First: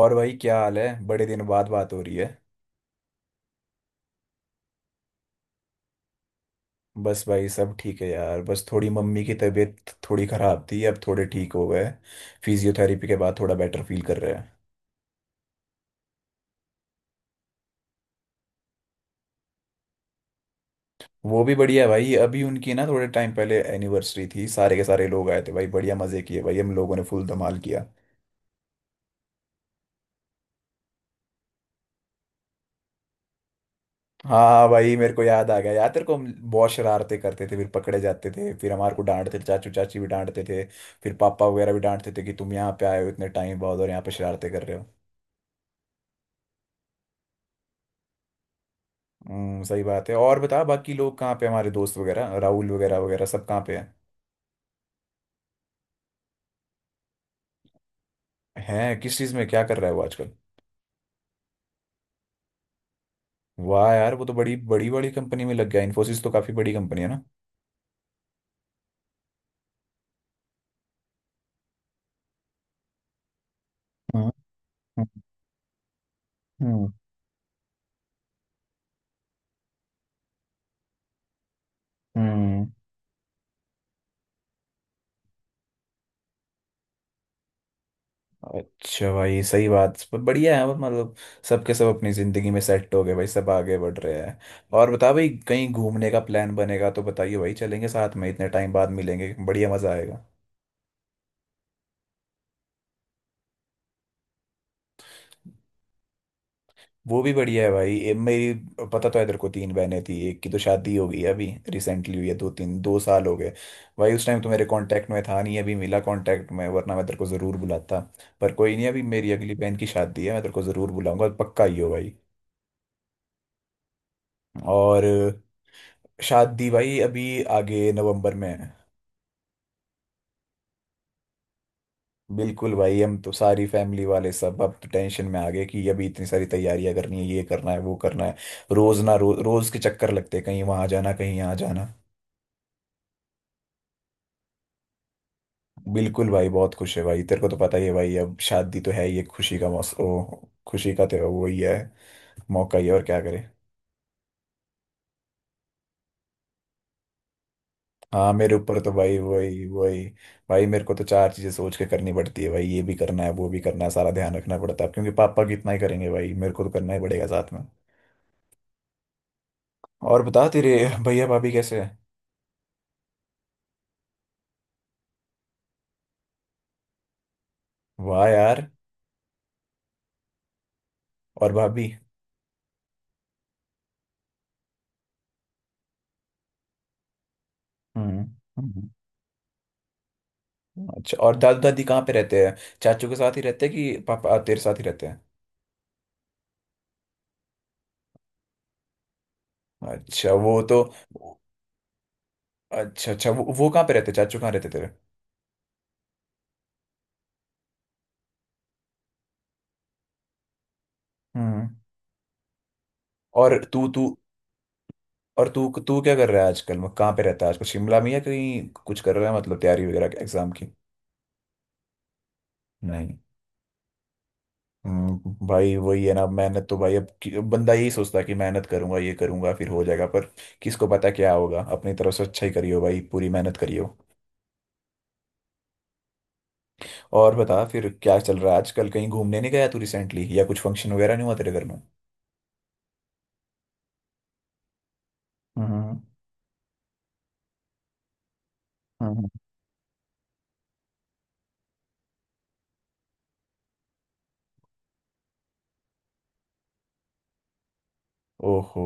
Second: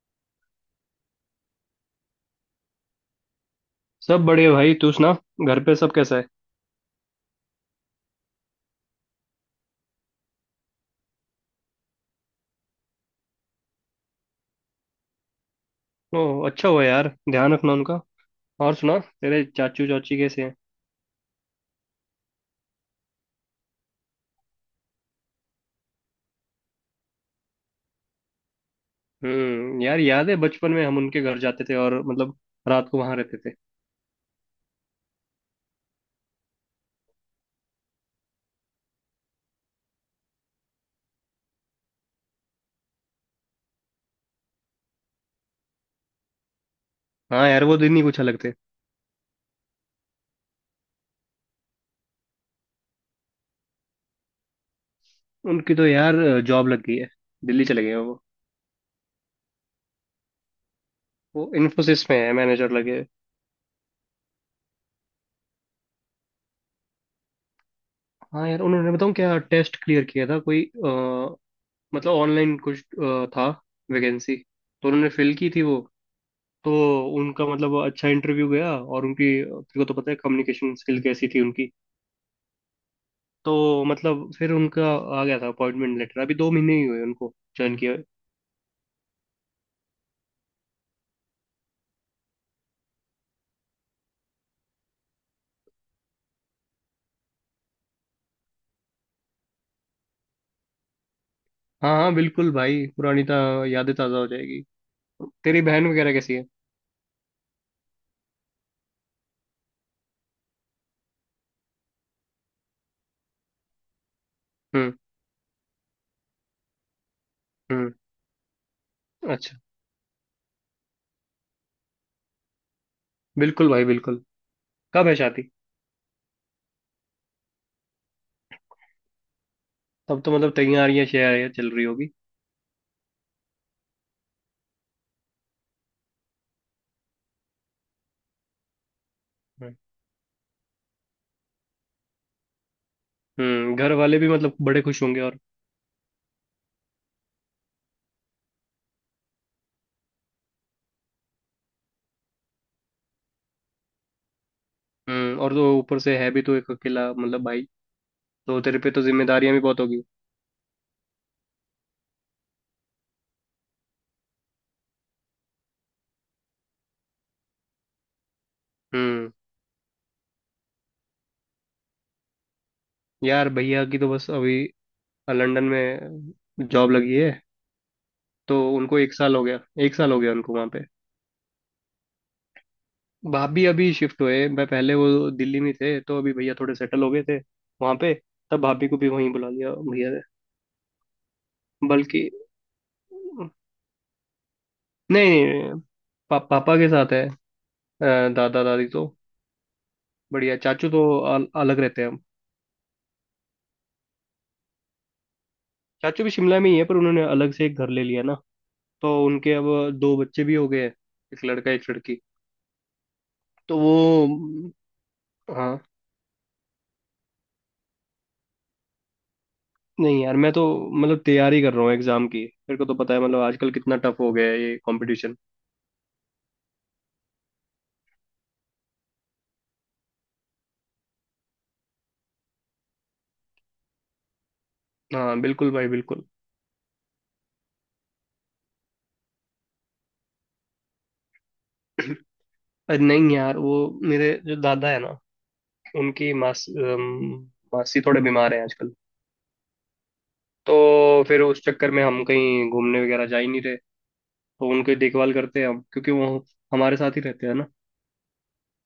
और भाई, क्या हाल है? बड़े दिन बाद बात हो रही है। सब बढ़िया भाई। तू सुना, घर पे सब कैसा है। बस भाई सब ठीक है यार। बस थोड़ी मम्मी की तबीयत थोड़ी खराब थी, अब थोड़े ठीक हो गए। फिजियोथेरेपी के बाद थोड़ा बेटर फील कर रहे हैं। ओह, अच्छा हुआ यार, ध्यान रखना उनका। और सुना, तेरे चाचू चाची कैसे हैं। वो भी बढ़िया है भाई। अभी उनकी ना थोड़े टाइम पहले एनिवर्सरी थी, सारे के सारे लोग आए थे भाई। बढ़िया मजे किए भाई, हम लोगों ने फुल धमाल किया। हम्म, यार याद है बचपन में हम उनके घर जाते थे और मतलब रात को वहां रहते थे। हाँ हाँ भाई, मेरे को याद आ गया यार तेरे को, हम बहुत शरारतें करते थे, फिर पकड़े जाते थे, फिर हमारे को डांटते थे, चाचू चाची भी डांटते थे। फिर पापा वगैरह भी डांटते थे कि तुम यहाँ पे आए हो इतने टाइम बाद और यहाँ पे शरारतें कर रहे हो। हाँ यार, वो दिन ही कुछ अलग थे। सही बात है। और बता, बाकी लोग कहाँ पे? हमारे दोस्त वगैरह, राहुल वगैरह वगैरह सब कहाँ पे हैं? उनकी तो यार जॉब लग गई है, दिल्ली चले गए हैं वो। किस चीज़ में क्या कर रहा है वो आजकल? वो इन्फोसिस में है, मैनेजर लगे हैं। वाह यार, वो तो बड़ी बड़ी बड़ी कंपनी में लग गया। इन्फोसिस तो काफ़ी बड़ी कंपनी है ना। हाँ यार, उन्होंने बताऊँ क्या, टेस्ट क्लियर किया था कोई मतलब ऑनलाइन कुछ था। हम्म। वैकेंसी तो उन्होंने फिल की थी वो। तो हम्म। उनका मतलब अच्छा इंटरव्यू गया, और उनकी तेरे को तो पता है कम्युनिकेशन स्किल कैसी थी उनकी। हम्म। तो मतलब फिर उनका आ गया था अपॉइंटमेंट लेटर। अभी 2 महीने ही हुए उनको ज्वाइन किया हुए। अच्छा भाई, सही बात, पर बढ़िया है मतलब। सबके सब अपनी ज़िंदगी में सेट हो गए भाई, सब आगे बढ़ रहे हैं। और बता भाई, कहीं घूमने का प्लान बनेगा तो बताइए भाई, चलेंगे साथ में। इतने टाइम बाद मिलेंगे, बढ़िया मज़ा आएगा। हाँ हाँ बिल्कुल भाई, पुरानी ता यादें ताज़ा हो जाएगी। तेरी बहन वगैरह कैसी है। वो भी बढ़िया है भाई। मेरी, पता तो है तेरे को, तीन बहनें थी, एक की तो शादी हो गई है, अभी रिसेंटली हुई है, दो तीन 2 साल हो गए। भाई उस टाइम तो मेरे हम्म। कांटेक्ट में था नहीं, अभी मिला कांटेक्ट में, वरना मैं तेरे को ज़रूर हम्म। बुलाता। पर कोई नहीं, अभी मेरी अगली अच्छा। बहन की शादी है, मैं तेरे को ज़रूर बुलाऊंगा पक्का, ही हो भाई। बिल्कुल भाई बिल्कुल। और कब है शादी। शादी भाई अभी आगे नवंबर में है। तब तो मतलब तैयारियां शैयारियां चल रही होगी। बिल्कुल भाई, हम तो सारी फैमिली वाले सब अब तो टेंशन में आ गए कि अभी इतनी सारी तैयारियां करनी है, ये करना है, वो करना है। रोज ना, रोज रोज हम्म। के चक्कर लगते हैं, कहीं वहां जाना, कहीं यहाँ जाना। घर वाले भी मतलब बड़े खुश होंगे और। बिल्कुल भाई, बहुत खुश है भाई। तेरे को तो पता ही है भाई, अब शादी तो है ही एक खुशी का मौसम, खुशी का तो वही है, मौका ही है, और क्या करे। हम्म, और तो ऊपर से है भी तो एक अकेला मतलब भाई। हाँ, मेरे तो तेरे ऊपर पे तो तो भाई जिम्मेदारियां भी वही बहुत होगी। वही। भाई मेरे को तो चार चीजें सोच के करनी पड़ती है भाई, ये भी करना है, वो भी करना है, सारा ध्यान रखना पड़ता है, अब क्योंकि पापा कितना ही करेंगे भाई, मेरे को तो करना ही पड़ेगा साथ में। हम्म और बता तेरे भैया भाभी कैसे हैं? यार, भैया की तो बस अभी लंदन में जॉब लगी है। वाह तो यार। उनको एक साल हो गया उनको वहाँ पे। और भाभी? भाभी अभी शिफ्ट हुए, मैं पहले वो दिल्ली में थे, तो अभी भैया थोड़े सेटल हो गए थे वहाँ पे। हम्म। तब हम्म। भाभी को भी वहीं बुला लिया भैया ने। अच्छा, और दादू दादी कहाँ पे बल्कि रहते हैं? चाचू के साथ ही रहते हैं कि पापा तेरे साथ ही रहते हैं? नहीं, पापा के साथ है। दादा दादी तो अच्छा, बढ़िया। वो तो। चाचू तो अलग रहते हैं हम। अच्छा अच्छा, वो कहाँ पे रहते? चाचू कहाँ रहते तेरे? चाचू भी शिमला में ही है, पर उन्होंने अलग से एक घर ले लिया ना। तो उनके अब दो बच्चे भी हो गए हैं, एक हम्म। लड़का एक लड़की। और तो तू तू वो। और तू हाँ, तू क्या कर रहा है आजकल? मतलब कहाँ पे रहता है आजकल, शिमला में, या कहीं कुछ कर रहा है, मतलब तैयारी वगैरह की नहीं यार एग्जाम मैं तो की? मतलब तैयारी कर रहा हूँ एग्जाम की। मेरे को तो पता नहीं। है मतलब आजकल कितना टफ हो गया है ये कंपटीशन। भाई वही है ना, मेहनत तो भाई अब, बंदा यही सोचता है कि मेहनत करूंगा, ये करूंगा, फिर हो जाएगा, पर किसको पता क्या होगा। अपनी तरफ से अच्छा ही करियो भाई, पूरी मेहनत करियो। हाँ बिल्कुल भाई बिल्कुल। और बता फिर क्या चल रहा है आजकल? कहीं घूमने नहीं गया तू रिसेंटली? या कुछ फंक्शन वगैरह नहीं हुआ तेरे घर में? अरे नहीं यार, वो मेरे जो दादा है ना, हम्म, उनकी मासी थोड़े बीमार हैं आजकल। हम्म। तो फिर उस चक्कर में हम कहीं घूमने वगैरह जा ही नहीं रहे। तो उनकी देखभाल करते हैं हम, क्योंकि वो हमारे साथ ही रहते हैं ना। ओहो,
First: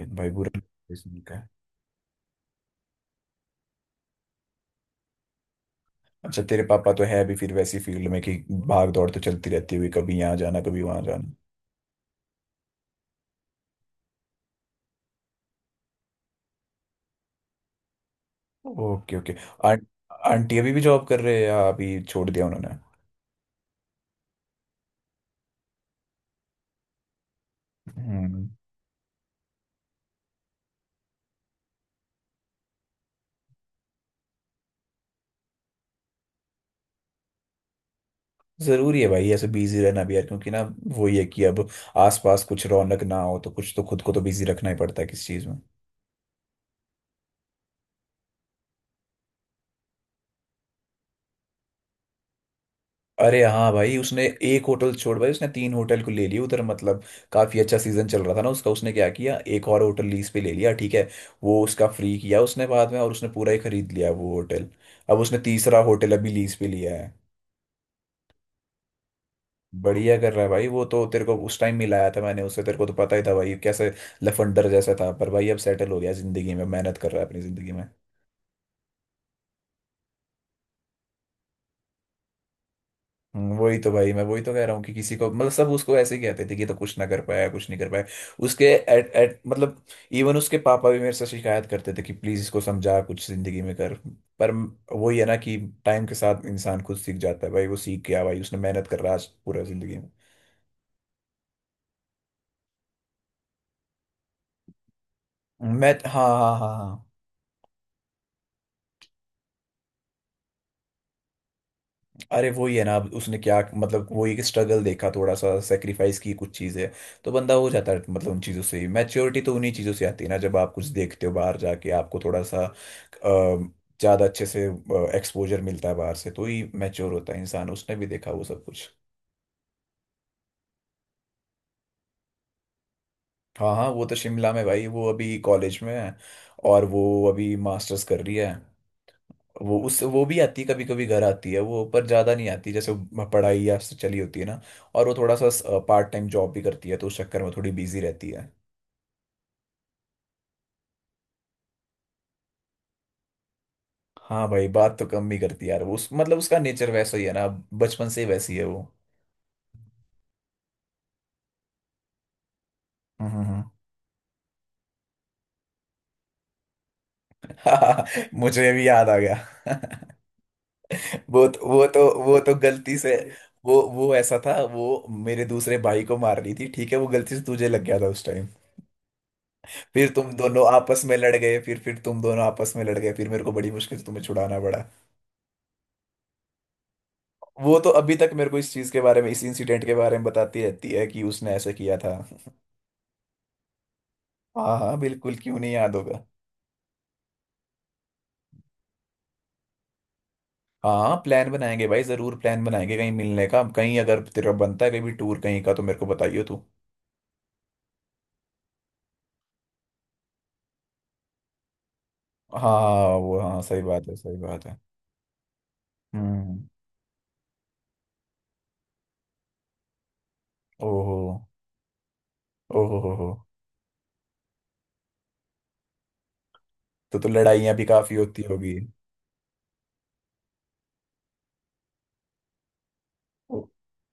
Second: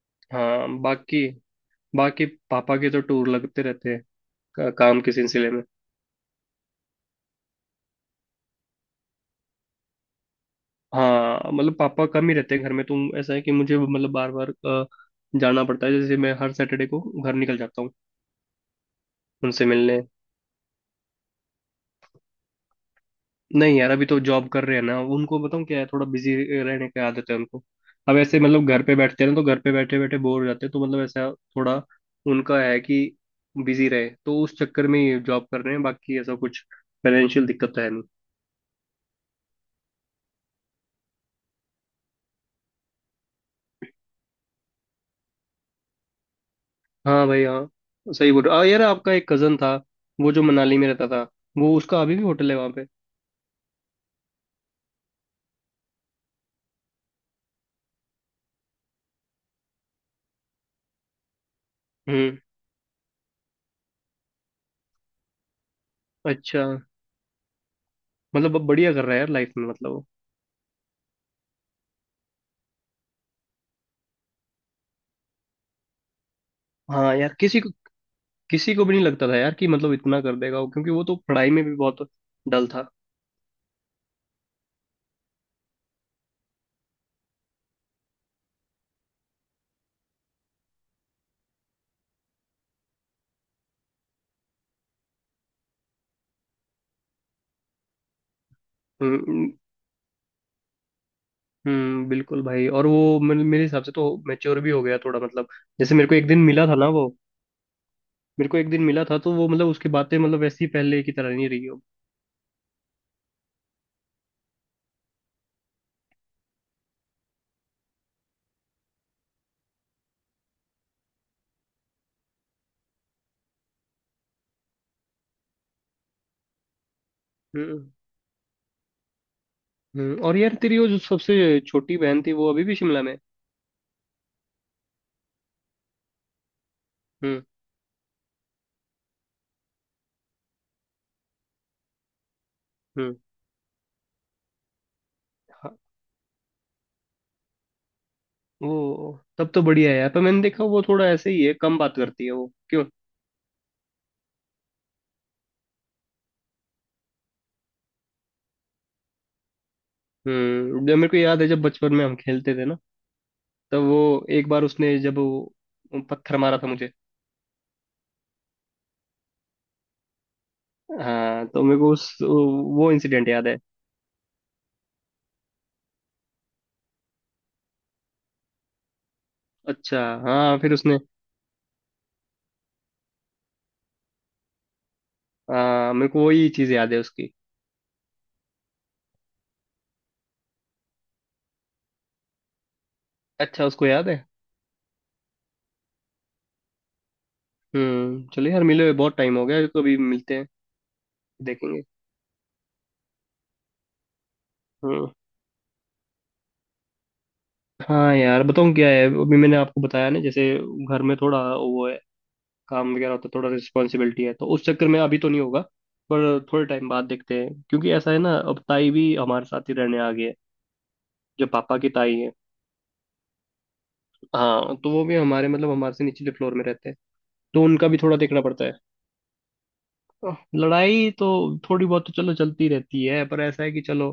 ये भाई बुरा। हाँ, बाकी बाकी पापा के तो टूर लगते रहते हैं काम के सिलसिले में। अच्छा, तेरे पापा तो है अभी फिर वैसी फील्ड में कि भाग दौड़ तो चलती रहती हुई, कभी यहाँ जाना, कभी वहां जाना। हाँ, मतलब पापा कम ही रहते हैं घर में, तो ऐसा है कि मुझे मतलब बार बार जाना पड़ता है। जैसे मैं हर सैटरडे को घर निकल जाता हूँ ओके ओके। उनसे आं, मिलने। आंटी अभी भी जॉब कर रहे हैं या अभी छोड़ दिया उन्होंने? नहीं यार, अभी तो जॉब कर रहे हैं ना। उनको बताऊँ क्या है, थोड़ा बिजी रहने की आदत है उनको। अब ऐसे हम्म। मतलब घर पे बैठते हैं ना, तो घर पे बैठे बैठे बोर हो जाते हैं। तो मतलब ऐसा थोड़ा उनका है कि बिजी रहे, तो उस चक्कर में ये जॉब कर रहे हैं। बाकी ऐसा कुछ फाइनेंशियल दिक्कत तो है नहीं। जरूरी है भाई ऐसे बिजी रहना भी यार, क्योंकि ना वो, ये कि अब आसपास कुछ रौनक ना हो तो कुछ तो खुद को तो बिजी रखना ही पड़ता है किस चीज में। हाँ भाई हाँ, सही बोल रहे हो। यार आपका एक कजन था, वो जो मनाली में रहता था, वो उसका अभी भी होटल है वहाँ पे। अरे हाँ भाई, उसने एक होटल छोड़ भाई, उसने तीन होटल को ले लिया उधर, मतलब काफी अच्छा सीजन चल रहा था ना उसका। उसने क्या किया, एक और होटल लीज पे ले लिया, ठीक है, वो उसका फ्री हम्म। किया उसने बाद में, और उसने पूरा ही खरीद लिया वो होटल। अब उसने तीसरा होटल अभी लीज अच्छा। पे लिया है। मतलब अब बढ़िया कर रहा है यार लाइफ में मतलब वो। बढ़िया कर रहा है भाई वो, तो तेरे को उस टाइम मिलाया था मैंने उससे, तेरे को तो पता ही था भाई कैसे लफंडर जैसा था, पर भाई अब सेटल हो गया जिंदगी में, मेहनत कर हाँ रहा है यार, अपनी किसी को जिंदगी में। किसी को भी नहीं लगता था यार कि मतलब इतना कर देगा वो, क्योंकि वो तो पढ़ाई में भी बहुत डल था। वही तो भाई, मैं वही तो कह रहा हूँ कि किसी को, मतलब सब उसको ऐसे ही कहते थे कि ये तो कुछ ना कर पाया, कुछ नहीं कर पाया। उसके एट एट मतलब, इवन उसके पापा भी मेरे से शिकायत करते थे कि प्लीज इसको समझा, कुछ जिंदगी में कर। पर वही है ना कि टाइम के साथ इंसान खुद सीख जाता है भाई। वो सीख गया भाई, उसने मेहनत कर रहा है आज हम्म। पूरा जिंदगी में। बिल्कुल भाई। और वो मेरे हिसाब से तो मैच्योर भी हो गया थोड़ा मतलब। मैं जैसे हाँ, हाँ, हाँ, हाँ। मेरे को एक दिन मिला था, तो वो मतलब उसकी बातें मतलब वैसी पहले की तरह नहीं रही हो। अरे वही है ना, अब उसने क्या मतलब वही, एक स्ट्रगल देखा, थोड़ा सा सेक्रीफाइस की कुछ चीजें, तो बंदा हो जाता है, मतलब उन चीजों से ही मैच्योरिटी तो उन्हीं चीजों से आती है ना, जब आप कुछ देखते हो, बाहर जाके आपको थोड़ा सा ज्यादा अच्छे से एक्सपोजर मिलता है बाहर से, तो ही मैच्योर होता है इंसान। हम्म। उसने भी देखा वो सब कुछ। हम्म, और यार तेरी वो जो सबसे छोटी बहन थी, वो अभी भी शिमला में है? हाँ हाँ, वो तो शिमला में भाई। वो अभी कॉलेज में है, और वो हम्म। अभी मास्टर्स कर रही है। वो भी आती है, कभी कभी घर आती है वो, पर ज्यादा नहीं आती, जैसे हम्म। वो पढ़ाई या उससे चली होती है ना। और वो थोड़ा हाँ, सा पार्ट टाइम जॉब भी करती है, तो उस चक्कर में थोड़ी बिजी रहती है। वो तब तो बढ़िया है यार, पर मैंने देखा वो थोड़ा ऐसे ही है, कम बात करती है वो, क्यों। हाँ भाई, बात तो कम ही करती है यार वो। उस मतलब उसका नेचर वैसा ही है ना, बचपन से ही वैसी है वो। हम्म, जब मेरे को याद है, जब बचपन में हम खेलते थे ना, हम्म, तब वो एक बार उसने जब वो पत्थर मारा था मुझे। हम्म। मुझे भी याद आ गया। वो हाँ, तो तो, मेरे वो को उस तो वो तो वो गलती से, इंसिडेंट याद है। वो ऐसा था, वो मेरे दूसरे भाई को मार रही थी, ठीक है, वो गलती से तुझे लग गया था उस टाइम। अच्छा। फिर तुम हाँ दोनों फिर उसने। आपस में लड़ गए, फिर तुम दोनों आपस में लड़ गए, फिर मेरे को बड़ी मुश्किल से तुम्हें छुड़ाना पड़ा। हाँ, मेरे को वही चीज़ याद है उसकी। वो तो अभी तक मेरे को इस चीज के बारे में, इस इंसिडेंट के बारे में बताती रहती है कि उसने ऐसे किया था। अच्छा, उसको याद है। हाँ हाँ बिल्कुल, क्यों नहीं याद होगा। हम्म, चलो यार, मिले हुए बहुत टाइम हो गया, कभी मिलते हैं। हाँ, प्लान देखेंगे। बनाएंगे भाई, जरूर प्लान बनाएंगे कहीं मिलने का, कहीं अगर तेरा बनता है कहीं हम्म। भी टूर कहीं का तो मेरे को बताइयो तू। हाँ यार बताऊँ क्या है, अभी मैंने आपको बताया ना, जैसे घर में थोड़ा वो है, काम हाँ वगैरह होता है, वो, थोड़ा हाँ सही बात है, रिस्पॉन्सिबिलिटी है, सही तो उस बात है। चक्कर में अभी तो नहीं होगा। पर हम्म। थोड़े टाइम बाद देखते हैं, क्योंकि ऐसा है ना, अब ताई भी हमारे साथ ही रहने आ गई है, ओहो। जो पापा की ताई है। ओहो हो हो। हाँ, तो वो भी हमारे मतलब हमारे से निचले फ्लोर में रहते हैं। तो तो लड़ाइयाँ भी उनका भी काफी थोड़ा देखना होती पड़ता होगी। है। लड़ाई तो थोड़ी बहुत तो चलो चलती रहती है, पर ऐसा है कि चलो,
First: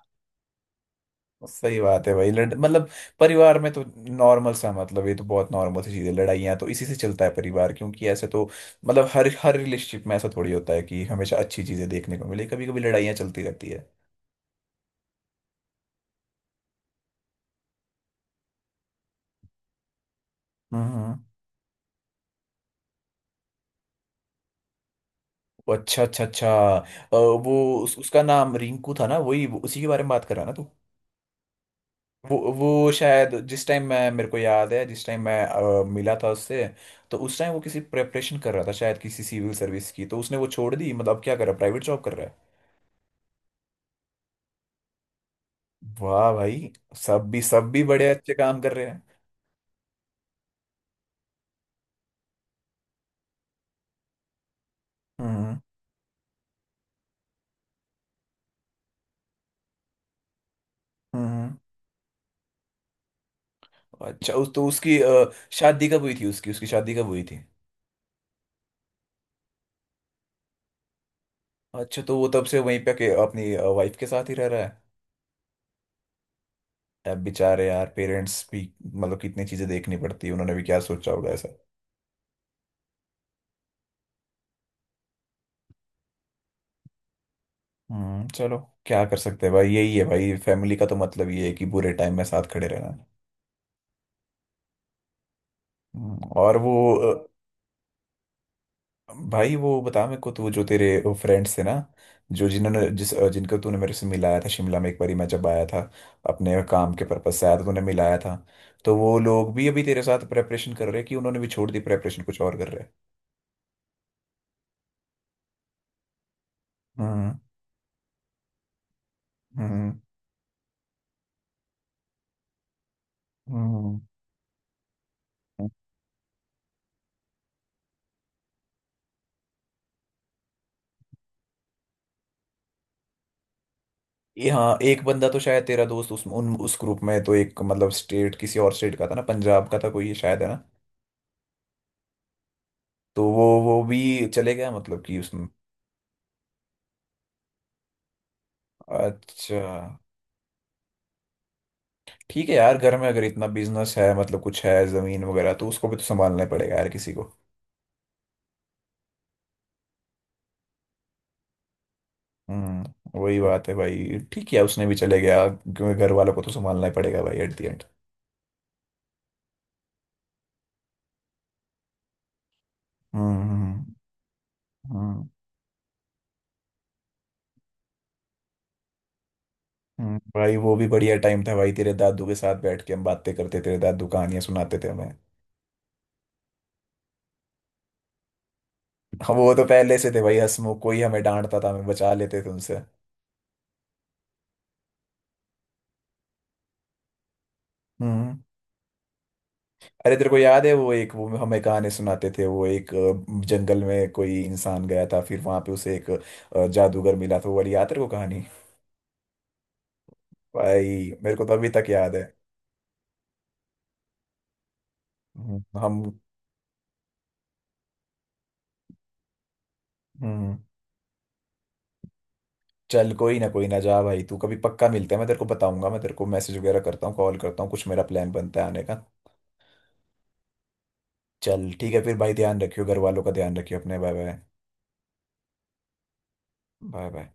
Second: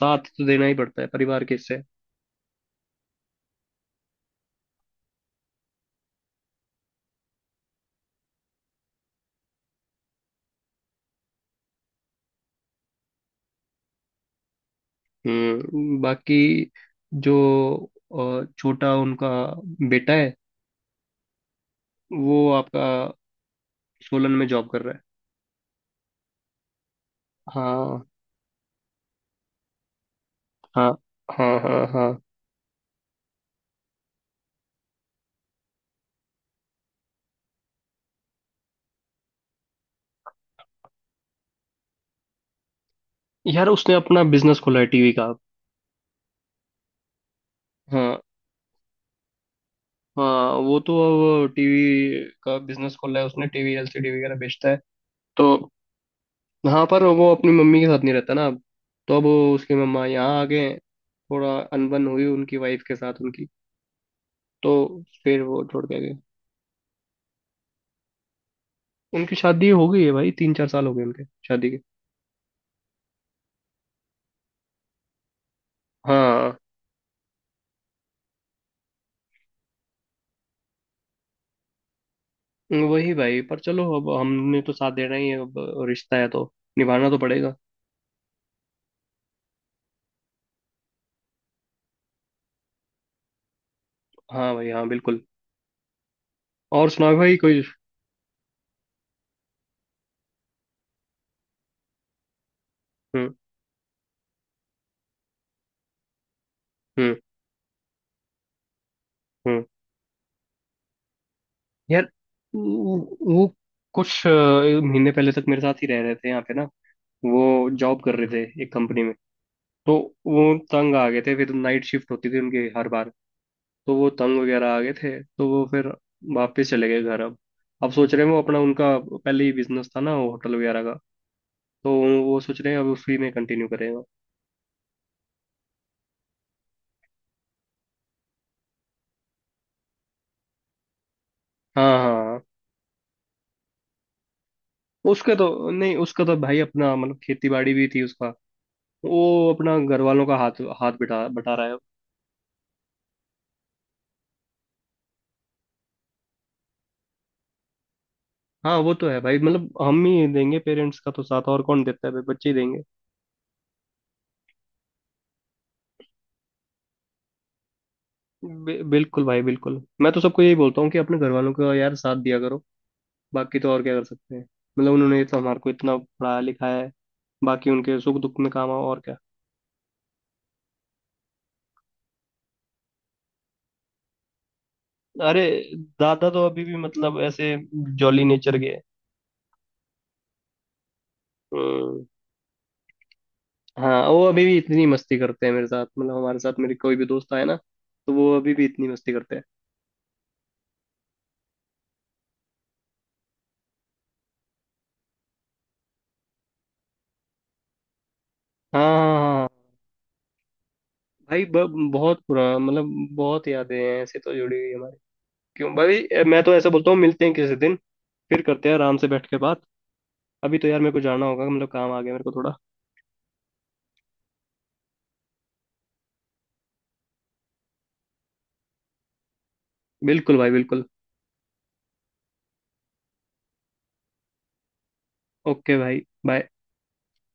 साथ तो देना ही पड़ता है परिवार के सही हिस्से। बात है भाई, लड़ मतलब परिवार में तो नॉर्मल सा, मतलब ये तो बहुत नॉर्मल सी चीज है, लड़ाइयाँ तो इसी से चलता है परिवार, क्योंकि ऐसे तो मतलब हर हर रिलेशनशिप में ऐसा थोड़ी होता है कि हमेशा अच्छी चीजें देखने को मिले, कभी कभी लड़ाइयाँ चलती रहती है। हम्म, बाकी जो छोटा उनका बेटा है, हम्म, वो आपका सोलन में जॉब कर रहा है। वो अच्छा अच्छा अच्छा। वो, हाँ उसका नाम रिंकू था ना, वही उसी के बारे में बात कर रहा है ना तू। हाँ हाँ हाँ। हाँ वो शायद जिस टाइम मैं, मेरे को याद है जिस टाइम मैं मिला था उससे, तो उस टाइम वो किसी प्रेपरेशन कर रहा था शायद किसी सिविल सर्विस की, तो उसने वो छोड़ दी, मतलब अब क्या कर रहा है, प्राइवेट जॉब कर रहा है। यार, उसने अपना बिजनेस खोला है टीवी का। वाह भाई, सब भी बड़े हाँ। अच्छे काम कर रहे हैं। हाँ वो तो अब टीवी का बिजनेस खोला है उसने, टीवी एलसीडी वगैरह बेचता है। तो हम्म, हाँ, पर वो अपनी मम्मी के साथ नहीं रहता ना अब। तो अब उसकी मम्मा यहाँ आ गए। हम्म। थोड़ा अनबन हुई उनकी वाइफ के साथ उनकी। अच्छा, उस तो तो उसकी फिर वो छोड़ शादी कब के हुई गए। थी? उसकी, उसकी शादी कब हुई थी? उनकी शादी हो गई है भाई, 3 4 साल हो गए उनके शादी के। अच्छा, तो वो तब से वहीं पे के अपनी वाइफ के साथ ही रह रहा है। हाँ, अब बेचारे यार पेरेंट्स भी, मतलब कितनी चीजें देखनी पड़ती है, उन्होंने भी क्या सोचा होगा ऐसा। वही भाई, पर चलो अब हमने तो साथ देना ही है अब। रिश्ता है तो निभाना तो पड़ेगा। हम्म, चलो। क्या कर सकते हैं भाई, यही है भाई फैमिली का तो, मतलब ये है कि बुरे टाइम में साथ खड़े रहना। हाँ भाई हाँ बिल्कुल। और वो, और सुनाओ भाई कोई। भाई वो बता मेरे को, तू जो तेरे फ्रेंड्स थे ना, जो जिन्होंने जिस हम्म। जिनको तूने मेरे से मिलाया था शिमला में एक बारी, मैं जब आया था अपने काम के हम्म। पर्पज से, आया था, तूने मिलाया था, तो वो लोग हम्म भी अभी तेरे साथ प्रेपरेशन कर रहे हैं कि उन्होंने भी छोड़ दी यार, प्रेपरेशन, कुछ और कर रहे हैं? वो कुछ महीने पहले तक मेरे साथ ही रह रहे थे यहाँ पे ना। हम्म, वो जॉब कर रहे थे एक कंपनी में। हम्म, तो वो तंग आ गए थे, फिर नाइट शिफ्ट होती थी उनकी हर बार। तो हम्म, वो तंग वगैरह आ गए थे, तो वो हम्म। फिर वापस चले गए घर। अब सोच रहे हैं वो, अपना उनका पहले ही बिजनेस था ना वो होटल वगैरह का, तो वो सोच रहे हैं अब उसी में कंटिन्यू करेंगे। ये हाँ, एक बंदा तो शायद तेरा दोस्त उस ग्रुप में तो, एक मतलब स्टेट, किसी और स्टेट का था ना, पंजाब का था कोई ये शायद है ना। हाँ हाँ। तो वो भी चले गया, मतलब कि उसके उसमें। तो नहीं, उसका तो भाई अपना मतलब खेती बाड़ी भी थी उसका। वो अच्छा। अपना घर वालों का हाथ हाथ बिठा बटा रहा है। ठीक है यार, घर में अगर इतना बिजनेस है, मतलब कुछ है जमीन वगैरह, तो उसको भी तो संभालना ही पड़ेगा यार, किसी को। हाँ वो तो है भाई, मतलब हम ही देंगे पेरेंट्स का तो साथ, और कौन देता है, भाई बच्चे ही देंगे। वही बात है भाई। ठीक है, उसने भी चले गया क्योंकि घर वालों को तो संभालना ही पड़ेगा भाई एट दी एंड। बिल्कुल भाई बिल्कुल, मैं तो सबको यही बोलता हूँ कि अपने घर वालों का यार साथ दिया करो। बाकी तो हम्म, और क्या कर हम्म, सकते हैं, मतलब उन्होंने हम्म, तो हमारे को इतना पढ़ाया लिखाया है। बाकी उनके सुख दुख में काम आओ और क्या। भाई वो भी बढ़िया टाइम था भाई, तेरे दादू के साथ बैठ के हम बातें करते, तेरे दादू कहानियां सुनाते थे हमें। अरे दादा तो अभी भी मतलब ऐसे जॉली नेचर के हैं। हाँ, वो तो पहले से थे भाई हंसमुख। कोई हमें डांटता था, हमें हम्म, बचा लेते थे उनसे। हाँ वो अभी भी इतनी मस्ती करते हैं मेरे साथ, मतलब हमारे साथ, मेरे कोई भी दोस्त आए ना, तो वो हम्म। अभी भी इतनी मस्ती करते हैं। अरे तेरे को याद है वो एक, वो हमें कहानी सुनाते थे, वो एक जंगल में कोई इंसान गया था, फिर वहां पे उसे एक जादूगर मिला था, वो वाली याद तेरे को कहानी? हाँ हाँ हाँ हाँ। भाई मेरे को भाई तो अभी तक याद बहुत है। पुराना मतलब, बहुत यादें हैं ऐसे तो जुड़ी हुई हमारी। क्यों भाई, हम। मैं तो ऐसा बोलता हूँ, मिलते हैं किसी दिन, फिर करते हैं आराम से बैठ के बात। अभी हम्म। तो यार मेरे को जाना होगा, मतलब काम आ गया मेरे को थोड़ा। चल, कोई ना कोई ना, जा भाई तू, कभी पक्का मिलते हैं। मैं तेरे को बताऊंगा, मैं तेरे को मैसेज वगैरह करता हूँ, कॉल करता हूँ, कुछ मेरा प्लान बनता है आने का। बिल्कुल भाई बिल्कुल। चल ठीक है फिर भाई, ध्यान रखियो घर वालों का, ध्यान रखियो अपने। Bye bye. ओके भाई। बाय। Bye bye.